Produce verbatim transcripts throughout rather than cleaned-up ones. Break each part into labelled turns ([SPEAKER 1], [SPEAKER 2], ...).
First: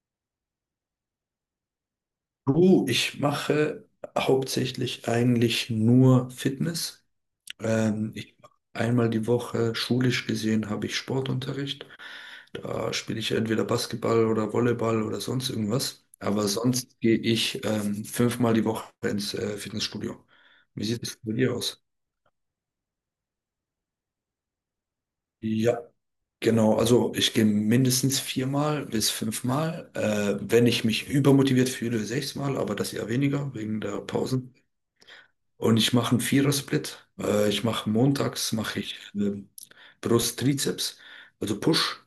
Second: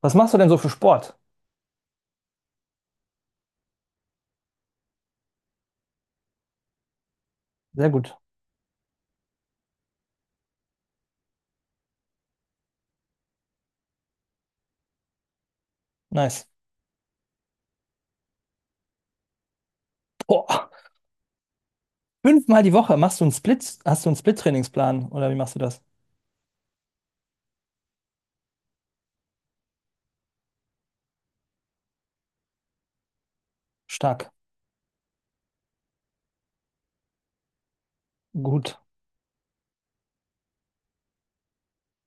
[SPEAKER 1] Was machst du denn so für Sport?
[SPEAKER 2] Du, ich mache hauptsächlich eigentlich nur Fitness.
[SPEAKER 1] Sehr
[SPEAKER 2] Ähm,
[SPEAKER 1] gut.
[SPEAKER 2] ich, einmal die Woche, schulisch gesehen, habe ich Sportunterricht. Da spiele ich entweder Basketball oder Volleyball oder sonst irgendwas.
[SPEAKER 1] Nice.
[SPEAKER 2] Aber sonst gehe ich ähm, fünfmal die Woche ins äh, Fitnessstudio.
[SPEAKER 1] Boah.
[SPEAKER 2] Wie sieht es bei dir aus?
[SPEAKER 1] Fünfmal die Woche machst du einen Split, hast du einen Split-Trainingsplan oder wie machst du das?
[SPEAKER 2] Ja, genau. Also ich gehe mindestens viermal bis fünfmal. Äh, wenn ich mich übermotiviert fühle, sechsmal, aber das eher weniger wegen der
[SPEAKER 1] Stark.
[SPEAKER 2] Pausen. Und ich mache einen Vierer-Split. Äh, ich mache montags
[SPEAKER 1] Gut.
[SPEAKER 2] mache ich ähm, Brust, Trizeps, also Push.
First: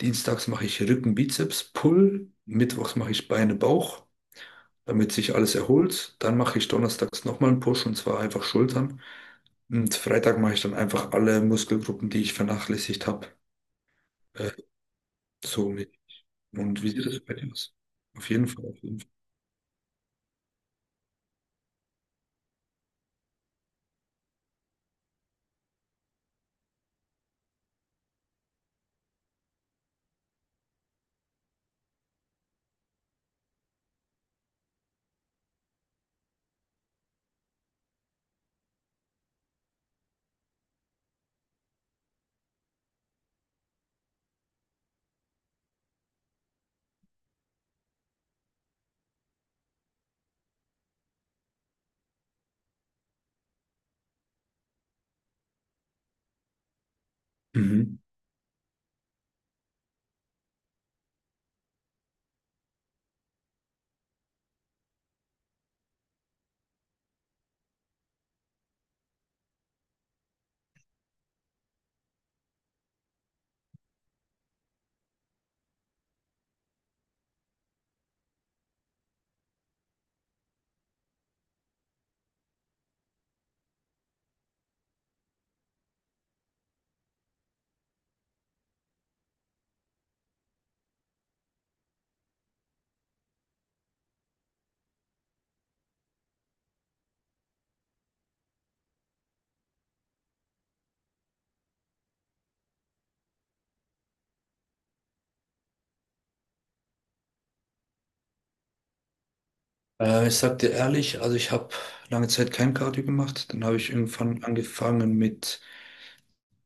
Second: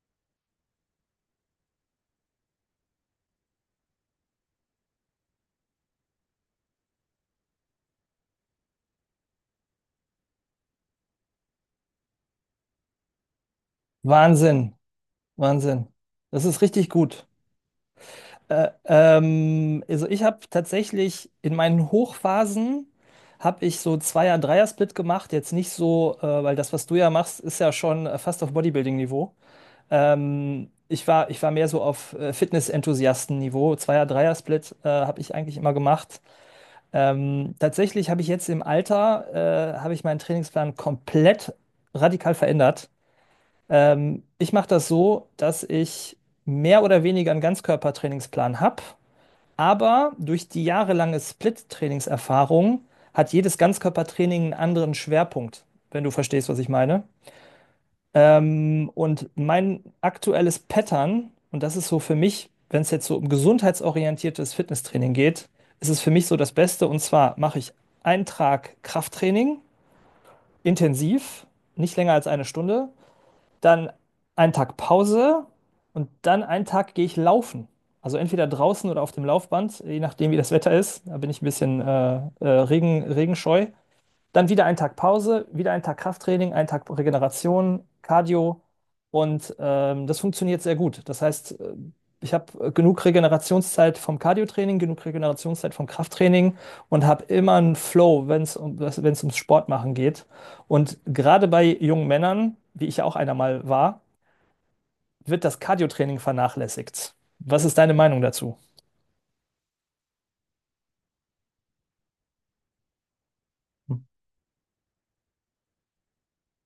[SPEAKER 2] Dienstags mache ich Rücken, Bizeps, Pull. Mittwochs mache ich Beine, Bauch, damit sich alles erholt. Dann mache ich donnerstags nochmal einen Push und zwar einfach Schultern. Und Freitag mache ich dann einfach alle Muskelgruppen, die ich vernachlässigt habe. Äh,
[SPEAKER 1] Wahnsinn.
[SPEAKER 2] so
[SPEAKER 1] Wahnsinn.
[SPEAKER 2] mit.
[SPEAKER 1] Das ist
[SPEAKER 2] Und wie
[SPEAKER 1] richtig
[SPEAKER 2] sieht das
[SPEAKER 1] gut.
[SPEAKER 2] bei dir aus? Auf jeden Fall,
[SPEAKER 1] Äh,
[SPEAKER 2] auf jeden Fall.
[SPEAKER 1] ähm, also ich habe tatsächlich in meinen Hochphasen habe ich so Zweier-, Dreier-Split gemacht. Jetzt nicht so, äh, weil das, was du ja machst, ist ja schon äh, fast auf Bodybuilding-Niveau. Ähm, ich war, ich war mehr so auf äh, Fitness-Enthusiasten-Niveau. Zweier-Dreier-Split äh, habe ich eigentlich immer gemacht. Ähm, tatsächlich habe ich jetzt im Alter, äh, habe ich meinen Trainingsplan komplett radikal verändert. Ähm, ich mache das so, dass ich mehr oder weniger einen Ganzkörpertrainingsplan habe, aber durch die jahrelange Split-Trainingserfahrung hat jedes Ganzkörpertraining einen anderen Schwerpunkt, wenn du verstehst, was ich meine.
[SPEAKER 2] Mhm.
[SPEAKER 1] Ähm, und mein aktuelles Pattern, und das ist so für mich, wenn es jetzt so um gesundheitsorientiertes Fitnesstraining geht, ist es für mich so das Beste. Und zwar mache ich einen Tag Krafttraining, intensiv, nicht länger als eine Stunde, dann einen Tag Pause und dann einen Tag gehe ich laufen. Also entweder draußen oder auf dem Laufband, je nachdem, wie das Wetter ist. Da bin ich ein bisschen äh, äh, Regen, regenscheu. Dann wieder ein Tag Pause, wieder ein Tag Krafttraining, ein Tag Regeneration, Cardio. Und ähm, das funktioniert sehr gut. Das heißt, äh, ich habe genug Regenerationszeit vom Cardiotraining, genug Regenerationszeit vom Krafttraining und habe immer einen Flow, wenn es um, wenn es ums Sportmachen geht. Und gerade bei jungen Männern, wie ich ja auch einer mal war, wird das Cardiotraining vernachlässigt. Was ist deine Meinung dazu?
[SPEAKER 2] Äh, ich sag dir ehrlich, also ich habe lange Zeit kein Cardio gemacht. Dann habe ich irgendwann angefangen mit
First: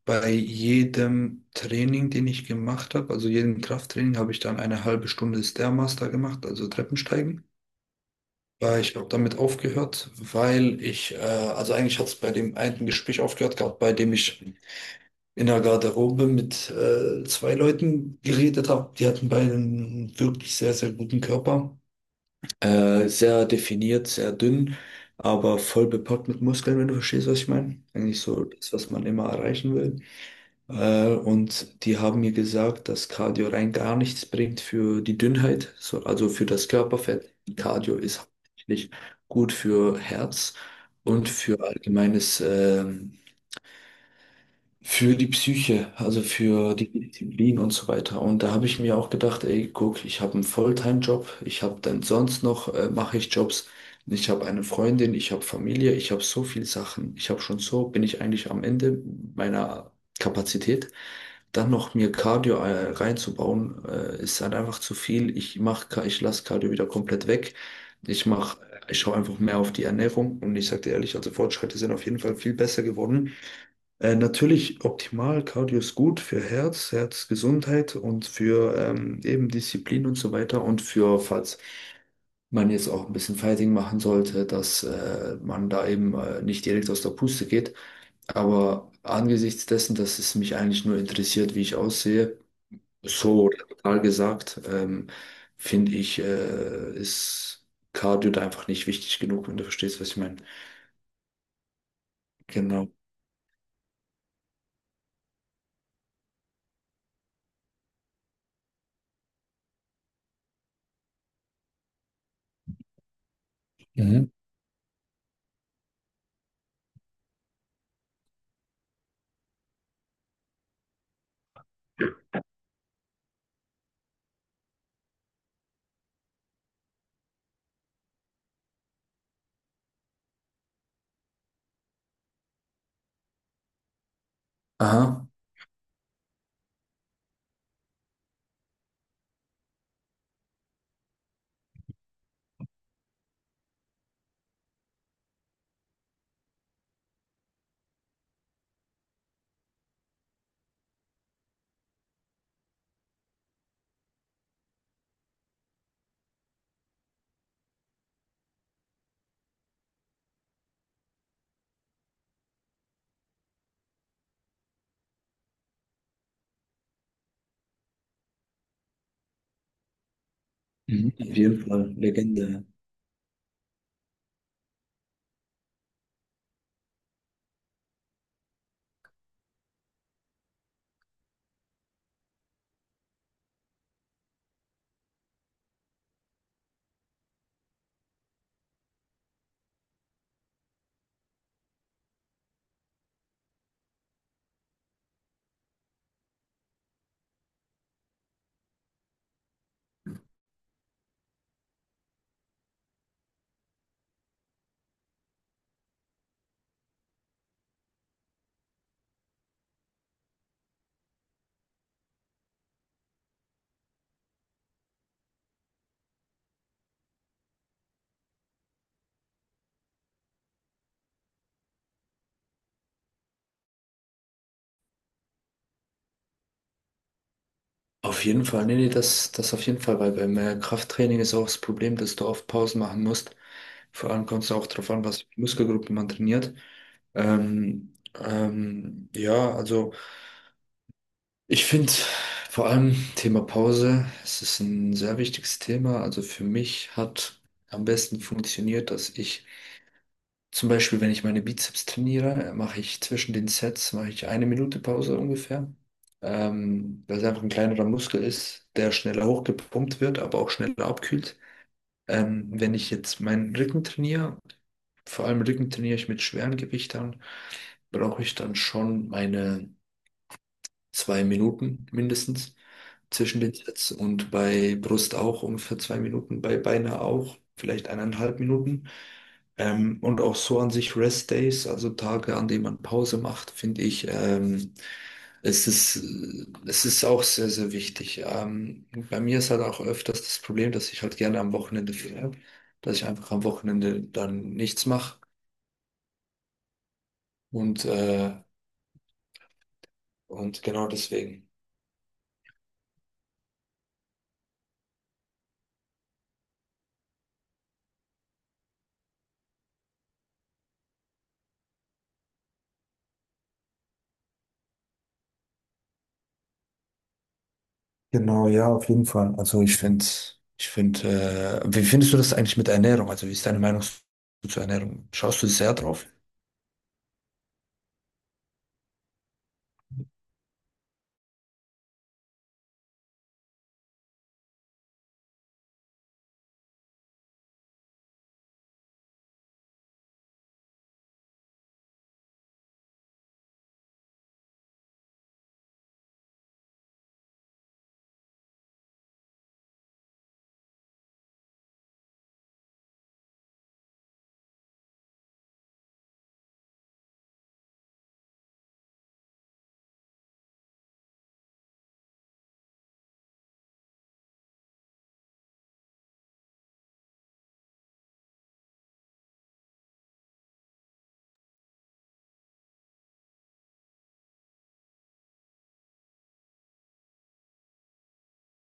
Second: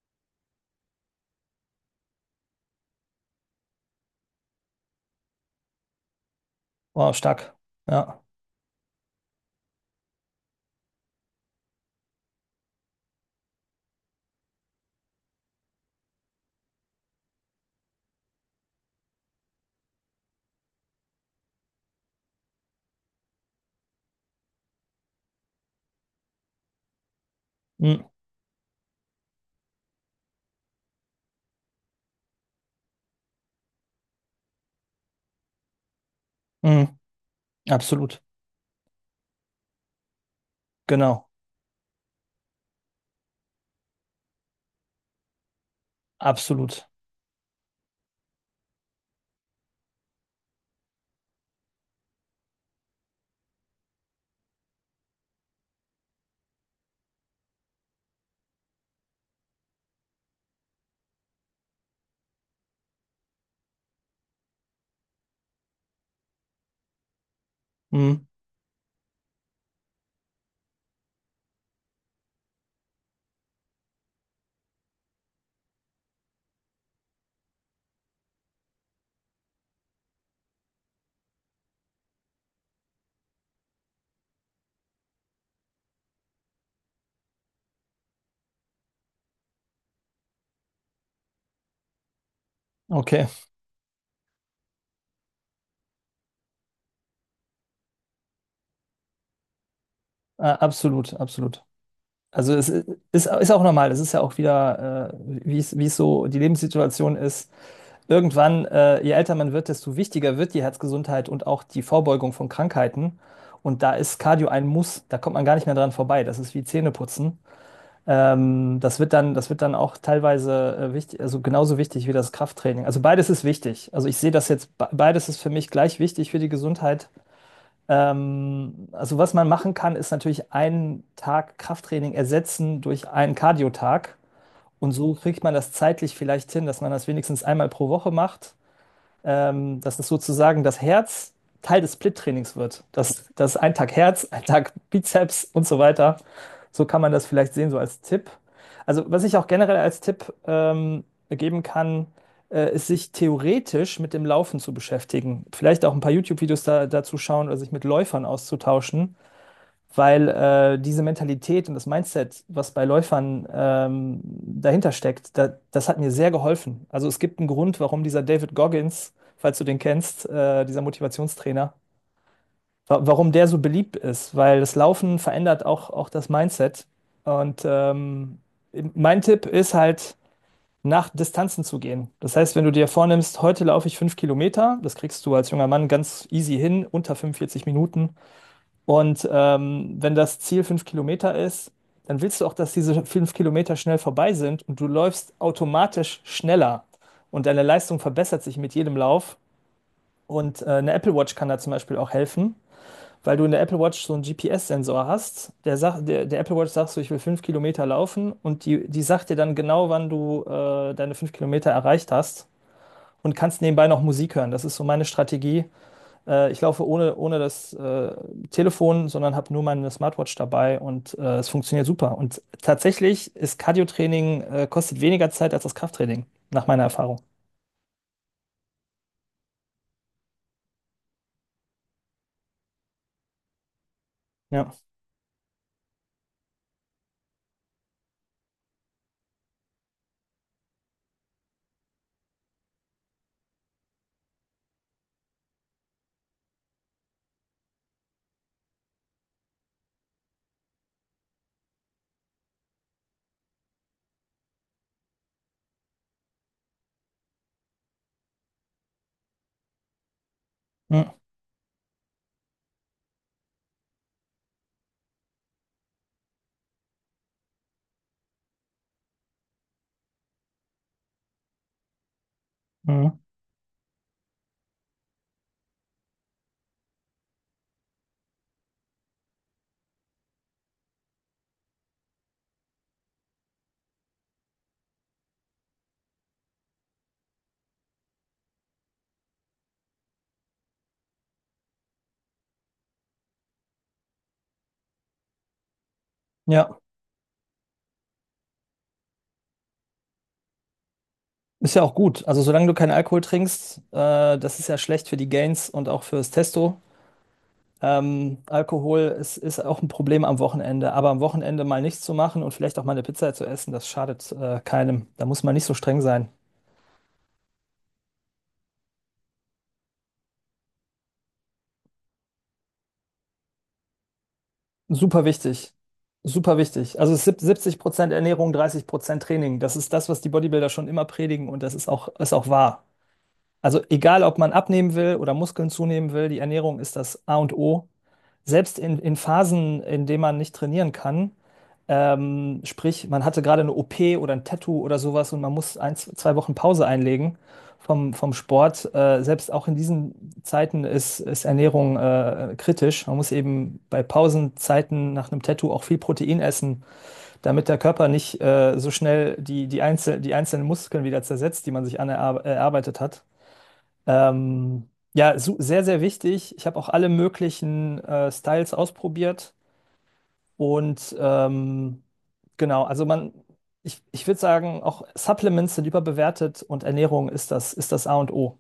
[SPEAKER 2] bei jedem Training, den ich gemacht habe, also jedem Krafttraining, habe ich dann eine halbe Stunde Stairmaster gemacht, also
[SPEAKER 1] Oh,
[SPEAKER 2] Treppensteigen.
[SPEAKER 1] stark. Ja.
[SPEAKER 2] Weil ich habe damit aufgehört, weil ich, äh, also eigentlich hat es bei dem einen Gespräch aufgehört gehabt, bei dem ich in der Garderobe mit äh, zwei Leuten geredet habe. Die hatten beide einen wirklich sehr, sehr guten Körper. Äh, sehr definiert, sehr dünn, aber voll bepackt mit Muskeln, wenn du verstehst, was ich meine.
[SPEAKER 1] Mm,
[SPEAKER 2] Eigentlich so das, was man immer erreichen will. Äh, und die haben mir gesagt, dass Cardio rein gar nichts bringt für die Dünnheit, so, also für das
[SPEAKER 1] mm,
[SPEAKER 2] Körperfett. Cardio ist
[SPEAKER 1] absolut.
[SPEAKER 2] hauptsächlich gut für Herz und
[SPEAKER 1] Genau.
[SPEAKER 2] für allgemeines äh, für die Psyche, also für
[SPEAKER 1] Absolut.
[SPEAKER 2] die Disziplin und so weiter. Und da habe ich mir auch gedacht, ey, guck, ich habe einen Volltime-Job, ich habe dann sonst noch, äh, mache ich Jobs, ich habe eine Freundin, ich habe Familie, ich habe so viel Sachen, ich habe schon so, bin ich eigentlich am Ende meiner Kapazität. Dann noch mir Cardio äh, reinzubauen, äh, ist halt einfach zu viel. Ich mache, ich lasse Cardio wieder komplett weg.
[SPEAKER 1] Mm,
[SPEAKER 2] Ich mache, ich schaue einfach mehr auf die Ernährung und ich sage dir ehrlich, also Fortschritte sind auf jeden Fall viel besser geworden. Äh, natürlich optimal, Cardio ist gut für Herz, Herzgesundheit und für ähm, eben Disziplin und so weiter und für, falls man jetzt auch ein bisschen Fighting machen sollte, dass äh, man da eben äh, nicht direkt aus der Puste geht. Aber angesichts dessen, dass es mich eigentlich nur interessiert, wie ich aussehe,
[SPEAKER 1] okay.
[SPEAKER 2] so total gesagt, ähm, finde ich, äh, ist Cardio da einfach nicht wichtig genug, wenn du verstehst, was ich meine.
[SPEAKER 1] Ah, absolut, absolut. Also es i-
[SPEAKER 2] Genau.
[SPEAKER 1] ist, ist auch normal, es ist ja auch wieder, äh, wie es, wie es so die Lebenssituation ist. Irgendwann, äh, je älter man wird, desto wichtiger wird die Herzgesundheit und auch die Vorbeugung von Krankheiten. Und da ist
[SPEAKER 2] Mhm.
[SPEAKER 1] Cardio ein Muss, da kommt man gar nicht mehr dran vorbei. Das ist wie Zähneputzen. Ähm, das wird dann, das wird dann auch teilweise äh, wichtig, also genauso wichtig wie das Krafttraining. Also beides ist wichtig. Also ich sehe das jetzt, be- beides ist für mich gleich wichtig für die Gesundheit. Ähm, also was man machen kann, ist natürlich einen Tag Krafttraining ersetzen durch einen Cardio-Tag. Und so
[SPEAKER 2] Aha.
[SPEAKER 1] kriegt man das zeitlich vielleicht hin, dass man das wenigstens einmal pro Woche macht, ähm, dass es sozusagen das Herz Teil des Split-Trainings wird. Dass, das ein Tag Herz, ein Tag Bizeps und so weiter. So kann man das vielleicht sehen, so als Tipp. Also, was ich auch generell als Tipp ähm, geben kann, äh, ist, sich theoretisch mit dem Laufen zu beschäftigen. Vielleicht auch ein paar YouTube-Videos da, dazu schauen oder sich mit Läufern auszutauschen, weil äh, diese Mentalität und das Mindset, was bei Läufern ähm, dahinter steckt, da, das hat mir sehr geholfen. Also es gibt einen Grund, warum dieser David Goggins, falls du den kennst, äh, dieser
[SPEAKER 2] Mhm. Auf jeden
[SPEAKER 1] Motivationstrainer,
[SPEAKER 2] Fall, Legende.
[SPEAKER 1] wa warum der so beliebt ist, weil das Laufen verändert auch, auch das Mindset. Und ähm, mein Tipp ist halt, nach Distanzen zu gehen. Das heißt, wenn du dir vornimmst, heute laufe ich fünf Kilometer, das kriegst du als junger Mann ganz easy hin, unter fünfundvierzig Minuten. Und ähm, wenn das Ziel fünf Kilometer ist, dann willst du auch, dass diese fünf Kilometer schnell vorbei sind und du läufst automatisch schneller und deine Leistung verbessert sich mit jedem Lauf. Und äh, eine Apple Watch kann da zum Beispiel auch helfen, weil du in der Apple Watch so einen G P S-Sensor hast. Der, sagt, der, der Apple Watch sagt so, ich will fünf Kilometer laufen und die, die sagt dir dann genau, wann du äh, deine fünf Kilometer erreicht hast und kannst nebenbei noch Musik hören. Das ist so meine Strategie, äh, ich laufe ohne, ohne das äh, Telefon, sondern habe nur meine Smartwatch dabei und äh, es funktioniert super. Und tatsächlich ist Cardio-Training äh, kostet weniger Zeit als das Krafttraining, nach meiner Erfahrung.
[SPEAKER 2] Auf jeden Fall, nee, nee, das, das auf jeden Fall, weil beim äh, Krafttraining ist auch das Problem, dass du oft Pausen machen musst. Vor allem kommt es auch
[SPEAKER 1] Ja.
[SPEAKER 2] darauf an, was für Muskelgruppen man trainiert. Ähm, ähm, ja, also ich finde vor allem Thema Pause, es ist ein sehr wichtiges Thema. Also für mich hat am besten funktioniert, dass ich zum Beispiel, wenn ich meine Bizeps trainiere, äh, mache ich zwischen den Sets mache ich eine Minute Pause ungefähr, ähm, weil es einfach ein kleinerer Muskel ist, der schneller hochgepumpt wird, aber auch schneller
[SPEAKER 1] Mhm.
[SPEAKER 2] abkühlt. Ähm, wenn ich jetzt meinen Rücken trainiere, vor allem Rücken trainiere ich mit schweren Gewichtern, brauche ich dann schon meine zwei Minuten mindestens
[SPEAKER 1] Mhm.
[SPEAKER 2] zwischen den Sets und bei Brust auch ungefähr zwei Minuten, bei Beine auch vielleicht eineinhalb Minuten. Ähm, und auch so an sich Rest Days, also Tage, an denen man Pause macht, finde ich, ähm, es ist, äh, es ist auch sehr, sehr wichtig. Ähm, bei mir ist halt auch öfters das Problem, dass ich halt gerne am Wochenende frei dass ich einfach am Wochenende dann nichts mache
[SPEAKER 1] Ja.
[SPEAKER 2] und, äh, und genau deswegen.
[SPEAKER 1] Ist ja auch gut. Also solange du keinen Alkohol trinkst, äh, das ist ja schlecht für die Gains und auch fürs Testo. Ähm, Alkohol ist, ist auch ein Problem am Wochenende. Aber am Wochenende mal nichts zu machen und vielleicht auch mal eine Pizza zu essen, das schadet äh, keinem. Da muss man nicht so streng sein.
[SPEAKER 2] Genau, ja, auf jeden Fall. Also ich finde, ich finde, äh, wie findest du das eigentlich mit Ernährung? Also wie ist deine Meinung zu- zur Ernährung?
[SPEAKER 1] Super
[SPEAKER 2] Schaust du
[SPEAKER 1] wichtig.
[SPEAKER 2] sehr drauf?
[SPEAKER 1] Super wichtig. Also es ist sieb- siebzig Prozent Ernährung, dreißig Prozent Training. Das ist das, was die Bodybuilder schon immer predigen und das ist auch, ist auch wahr. Also egal, ob man abnehmen will oder Muskeln zunehmen will, die Ernährung ist das A und O, selbst in, in Phasen, in denen man nicht trainieren kann, ähm, sprich, man hatte gerade eine O P oder ein Tattoo oder sowas und man muss ein, zwei Wochen Pause einlegen vom, vom Sport. Äh, selbst auch in diesen Zeiten ist, ist Ernährung äh, kritisch. Man muss eben bei Pausenzeiten nach einem Tattoo auch viel Protein essen, damit der Körper nicht äh, so schnell die, die, Einzel die einzelnen Muskeln wieder zersetzt, die man sich anerarbeitet hat. Ähm, ja, su- sehr, sehr wichtig. Ich habe auch alle möglichen äh, Styles ausprobiert und ähm, genau, also man, ich, ich würde sagen, auch Supplements sind überbewertet und Ernährung ist das, ist das A und O.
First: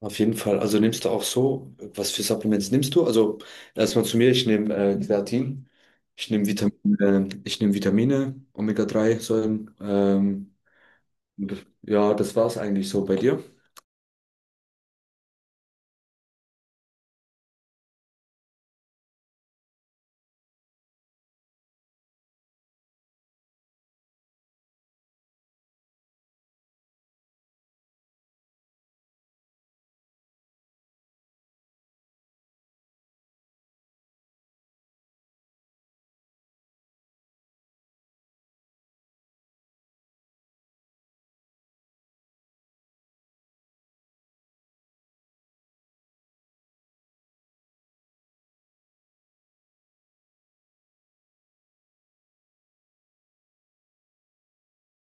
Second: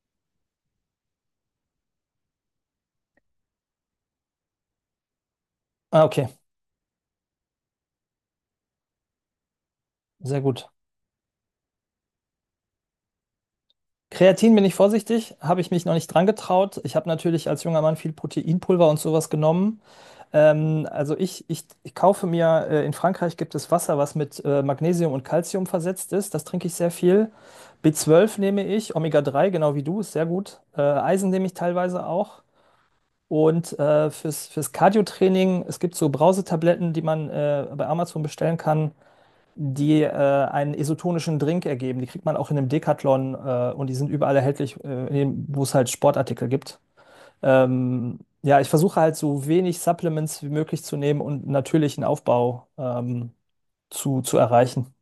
[SPEAKER 2] Auf jeden Fall. Also nimmst du auch so, was für Supplements nimmst du? Also erstmal zu mir, ich nehme äh, Kreatin,
[SPEAKER 1] Ah, okay,
[SPEAKER 2] ich nehme Vitamin, äh, ich nehme Vitamine, omega drei Säuren.
[SPEAKER 1] sehr
[SPEAKER 2] Ähm,
[SPEAKER 1] gut.
[SPEAKER 2] ja, das war es eigentlich so bei dir.
[SPEAKER 1] Kreatin bin ich vorsichtig, habe ich mich noch nicht dran getraut. Ich habe natürlich als junger Mann viel Proteinpulver und sowas genommen. Ähm, also ich, ich, ich kaufe mir, äh, in Frankreich gibt es Wasser, was mit äh, Magnesium und Calcium versetzt ist. Das trinke ich sehr viel. B zwölf nehme ich, Omega drei, genau wie du, ist sehr gut. Äh, Eisen nehme ich teilweise auch. Und äh, fürs, fürs Cardio-Training, es gibt so Brausetabletten, die man äh, bei Amazon bestellen kann, die äh, einen isotonischen Drink ergeben. Die kriegt man auch in einem Decathlon äh, und die sind überall erhältlich, äh, in dem- wo es halt Sportartikel gibt. Ähm, ja, ich versuche halt so wenig Supplements wie möglich zu nehmen und natürlichen Aufbau ähm, zu, zu erreichen.